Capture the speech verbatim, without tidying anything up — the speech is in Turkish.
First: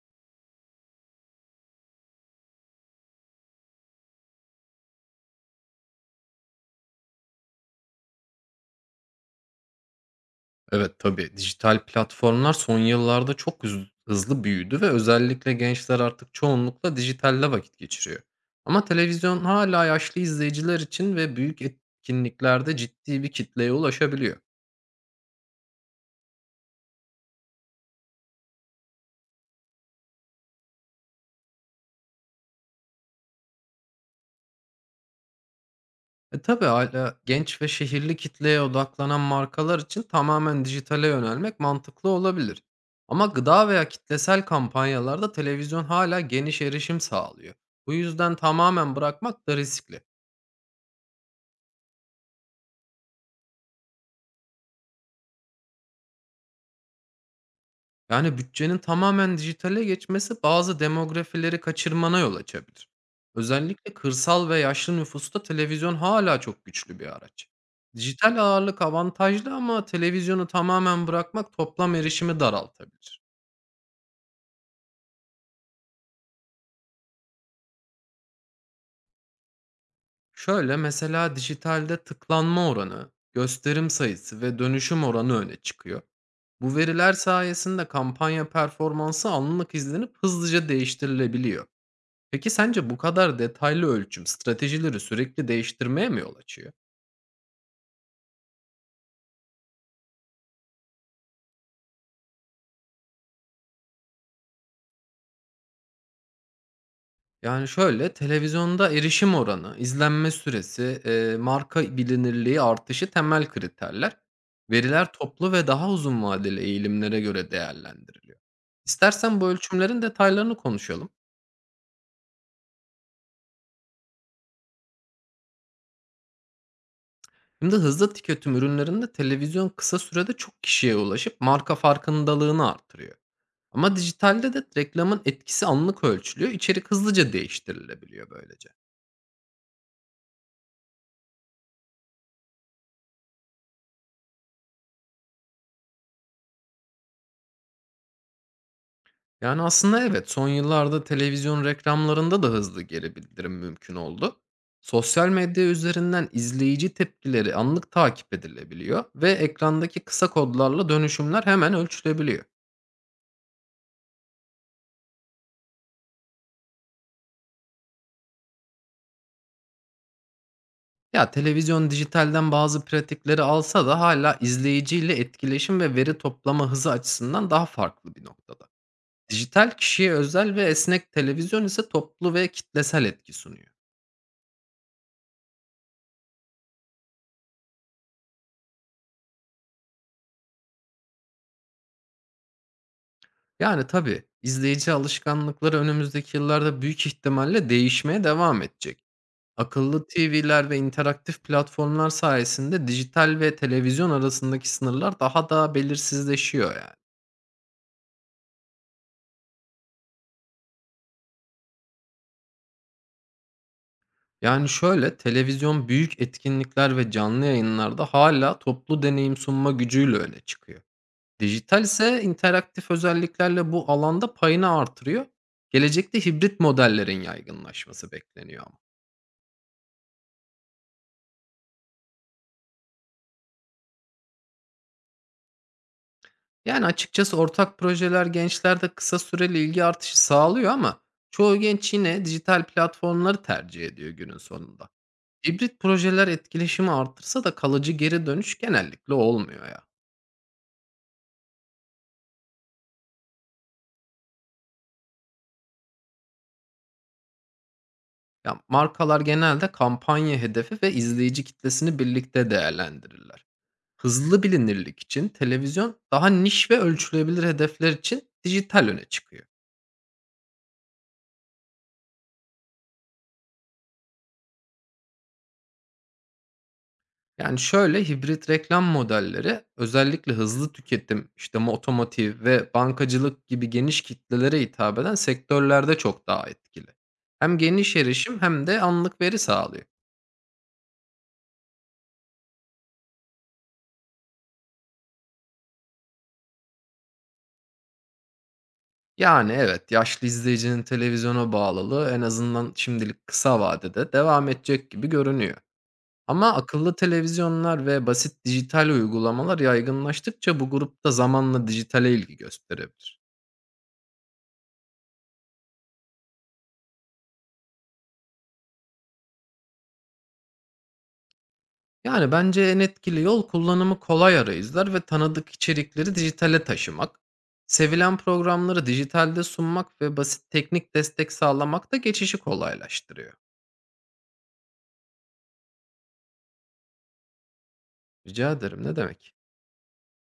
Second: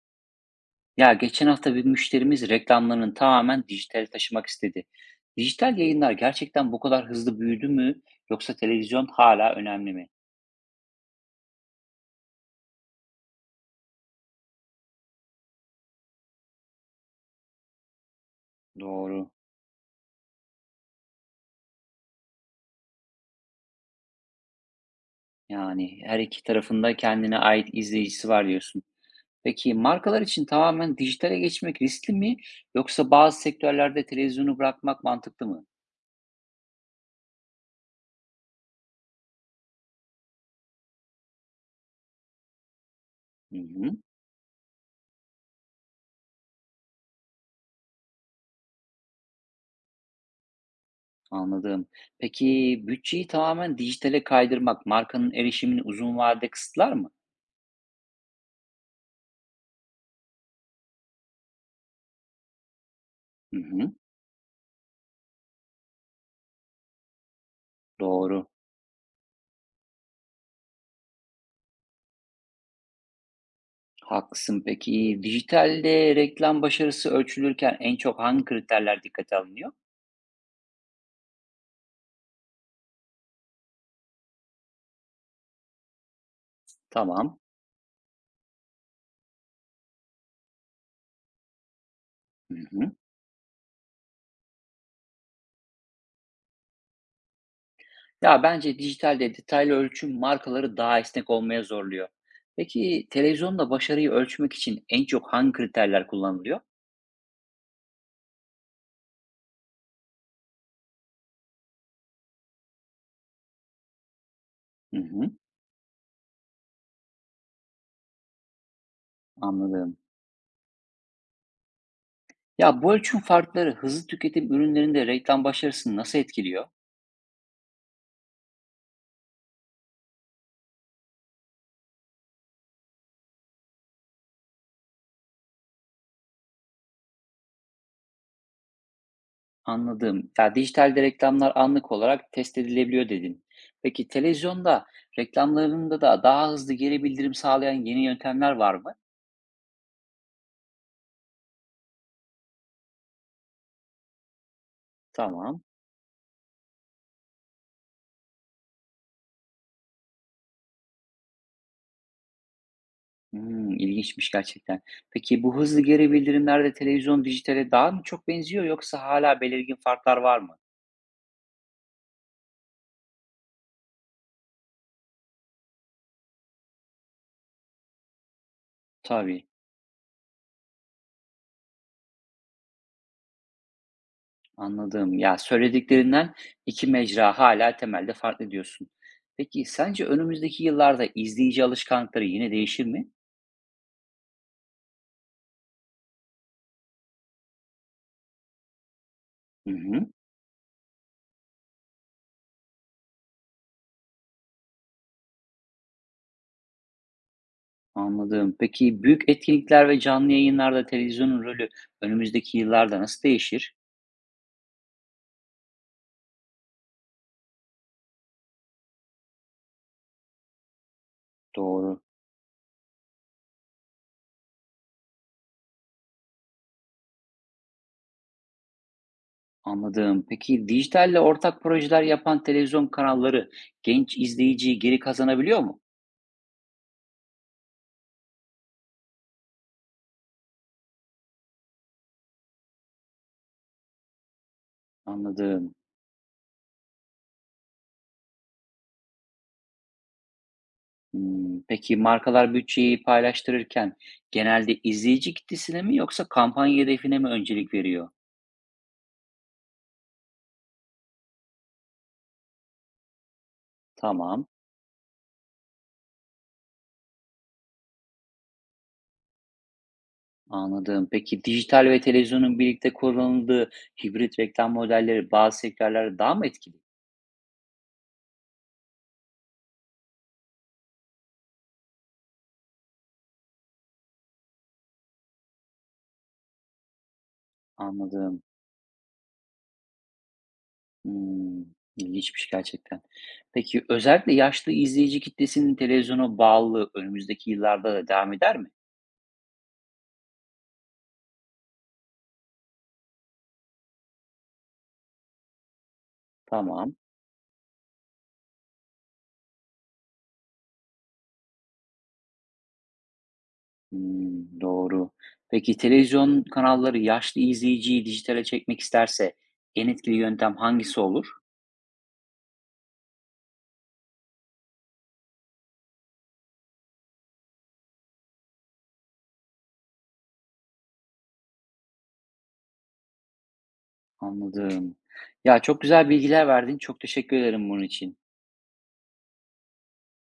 Ya geçen hafta bir müşterimiz reklamlarını tamamen dijitale taşımak istedi. Dijital yayınlar gerçekten bu kadar hızlı büyüdü mü yoksa televizyon hala önemli mi? Evet, tabii. Dijital platformlar son yıllarda çok hız hızlı büyüdü ve özellikle gençler artık çoğunlukla dijitalde vakit geçiriyor. Ama Doğru. televizyon hala yaşlı izleyiciler için ve büyük etkinliklerde ciddi bir kitleye ulaşabiliyor. Yani her iki tarafında kendine ait izleyicisi var diyorsun. Peki markalar için tamamen dijitale geçmek riskli mi yoksa bazı sektörlerde televizyonu bırakmak mantıklı mı? E, tabii hâlâ genç ve şehirli kitleye odaklanan markalar için tamamen dijitale yönelmek mantıklı olabilir. Ama Hı gıda veya hı, kitlesel kampanyalarda televizyon hala geniş erişim sağlıyor. Bu yüzden tamamen bırakmak da riskli. anladım. Peki bütçeyi tamamen dijitale kaydırmak markanın erişimini uzun vadede kısıtlar mı? Yani, bütçenin tamamen dijitale geçmesi bazı demografileri kaçırmana yol açabilir. Hı Özellikle hı, kırsal ve yaşlı nüfusta televizyon hala çok güçlü bir araç. Dijital doğru. ağırlık avantajlı ama televizyonu tamamen bırakmak toplam erişimi daraltabilir. Haklısın. Peki dijitalde reklam başarısı ölçülürken en çok hangi kriterler dikkate alınıyor? Şöyle, mesela dijitalde tıklanma oranı, gösterim sayısı ve dönüşüm oranı öne çıkıyor. Bu veriler Tamam. sayesinde kampanya performansı anlık izlenip hızlıca değiştirilebiliyor. Peki Hı sence hı. bu kadar detaylı ölçüm stratejileri sürekli değiştirmeye mi yol açıyor? Ya bence dijitalde detaylı ölçüm markaları daha esnek olmaya zorluyor. Peki televizyonda başarıyı ölçmek için en çok hangi kriterler kullanılıyor? Yani şöyle, televizyonda erişim oranı, izlenme süresi, eee, marka bilinirliği artışı temel kriterler. Hı Veriler hı. toplu ve daha uzun vadeli eğilimlere göre değerlendiriliyor. İstersen bu Anladım. ölçümlerin detaylarını konuşalım. Ya bu ölçüm farkları hızlı tüketim ürünlerinde reklam başarısını nasıl etkiliyor? Şimdi hızlı tüketim ürünlerinde televizyon kısa sürede çok kişiye ulaşıp marka farkındalığını artırıyor. Ama dijitalde de reklamın etkisi anlık ölçülüyor, içerik hızlıca değiştirilebiliyor böylece. Anladım. Ya dijitalde reklamlar anlık olarak test edilebiliyor dedin. Peki televizyonda reklamlarında da daha hızlı geri bildirim sağlayan yeni yöntemler var mı? Yani, aslında evet, son yıllarda televizyon reklamlarında da hızlı geri bildirim mümkün oldu. Sosyal Tamam. medya üzerinden izleyici tepkileri anlık takip edilebiliyor ve ekrandaki kısa kodlarla dönüşümler hemen ölçülebiliyor. Hmm, ilginçmiş gerçekten. Peki bu hızlı geri bildirimlerde televizyon dijitale daha mı çok benziyor yoksa hala belirgin farklar var mı? Ya, televizyon dijitalden bazı pratikleri alsa da hala izleyiciyle etkileşim ve veri toplama hızı açısından daha farklı bir noktada. Tabii, Dijital kişiye özel ve esnek, televizyon ise toplu ve kitlesel etki sunuyor. anladım. Ya söylediklerinden iki mecra hala temelde farklı diyorsun. Peki sence önümüzdeki yıllarda izleyici alışkanlıkları yine değişir mi? Yani, tabii, izleyici alışkanlıkları önümüzdeki yıllarda büyük ihtimalle değişmeye devam edecek. Hı Akıllı hı. T V'ler ve interaktif platformlar sayesinde dijital ve televizyon arasındaki sınırlar daha da belirsizleşiyor yani. Anladım. Peki büyük etkinlikler ve canlı yayınlarda televizyonun rolü önümüzdeki yıllarda nasıl değişir? Yani, şöyle, televizyon büyük etkinlikler ve canlı yayınlarda hala toplu deneyim sunma gücüyle öne çıkıyor. Dijital Doğru. ise interaktif özelliklerle bu alanda payını artırıyor. Gelecekte hibrit modellerin yaygınlaşması bekleniyor ama. Anladım. Peki dijitalle ortak projeler yapan televizyon kanalları genç izleyiciyi geri kazanabiliyor mu? Yani, açıkçası ortak projeler gençlerde kısa süreli ilgi artışı sağlıyor ama çoğu genç yine dijital platformları tercih ediyor günün sonunda. Anladım. Hibrit projeler etkileşimi artırsa da kalıcı geri dönüş genellikle olmuyor ya. Hmm, peki markalar bütçeyi paylaştırırken genelde izleyici kitlesine mi yoksa kampanya hedefine mi öncelik veriyor? Ya, markalar genelde kampanya hedefi ve izleyici kitlesini birlikte değerlendirirler. Hızlı Tamam. bilinirlik için televizyon, daha niş ve ölçülebilir hedefler için dijital öne çıkıyor. Anladım. Peki dijital ve televizyonun birlikte kullanıldığı hibrit reklam modelleri bazı sektörlerde daha mı etkili? Yani, şöyle, hibrit reklam modelleri özellikle hızlı tüketim, işte, mo otomotiv ve bankacılık gibi geniş kitlelere hitap eden sektörlerde çok daha etkili. Hem geniş erişim Anladım. hem de anlık veri sağlıyor. Hımm, ilginçmiş gerçekten. Peki, özellikle yaşlı izleyici kitlesinin televizyona bağlılığı önümüzdeki yıllarda da devam eder mi? Yani, evet, yaşlı izleyicinin televizyona bağlılığı en azından şimdilik kısa vadede devam edecek gibi görünüyor. Ama akıllı Tamam. televizyonlar ve basit dijital uygulamalar yaygınlaştıkça bu grupta zamanla dijitale ilgi gösterebilir. Hımm, doğru. Peki, televizyon kanalları yaşlı izleyiciyi dijitale çekmek isterse en etkili yöntem hangisi olur? Yani bence en etkili yol kullanımı kolay arayüzler ve tanıdık içerikleri dijitale taşımak. Sevilen programları dijitalde sunmak ve basit teknik destek sağlamak da geçişi kolaylaştırıyor. Anladım. Ya, çok güzel bilgiler verdin. Çok teşekkür ederim bunun için. Rica ederim ne demek?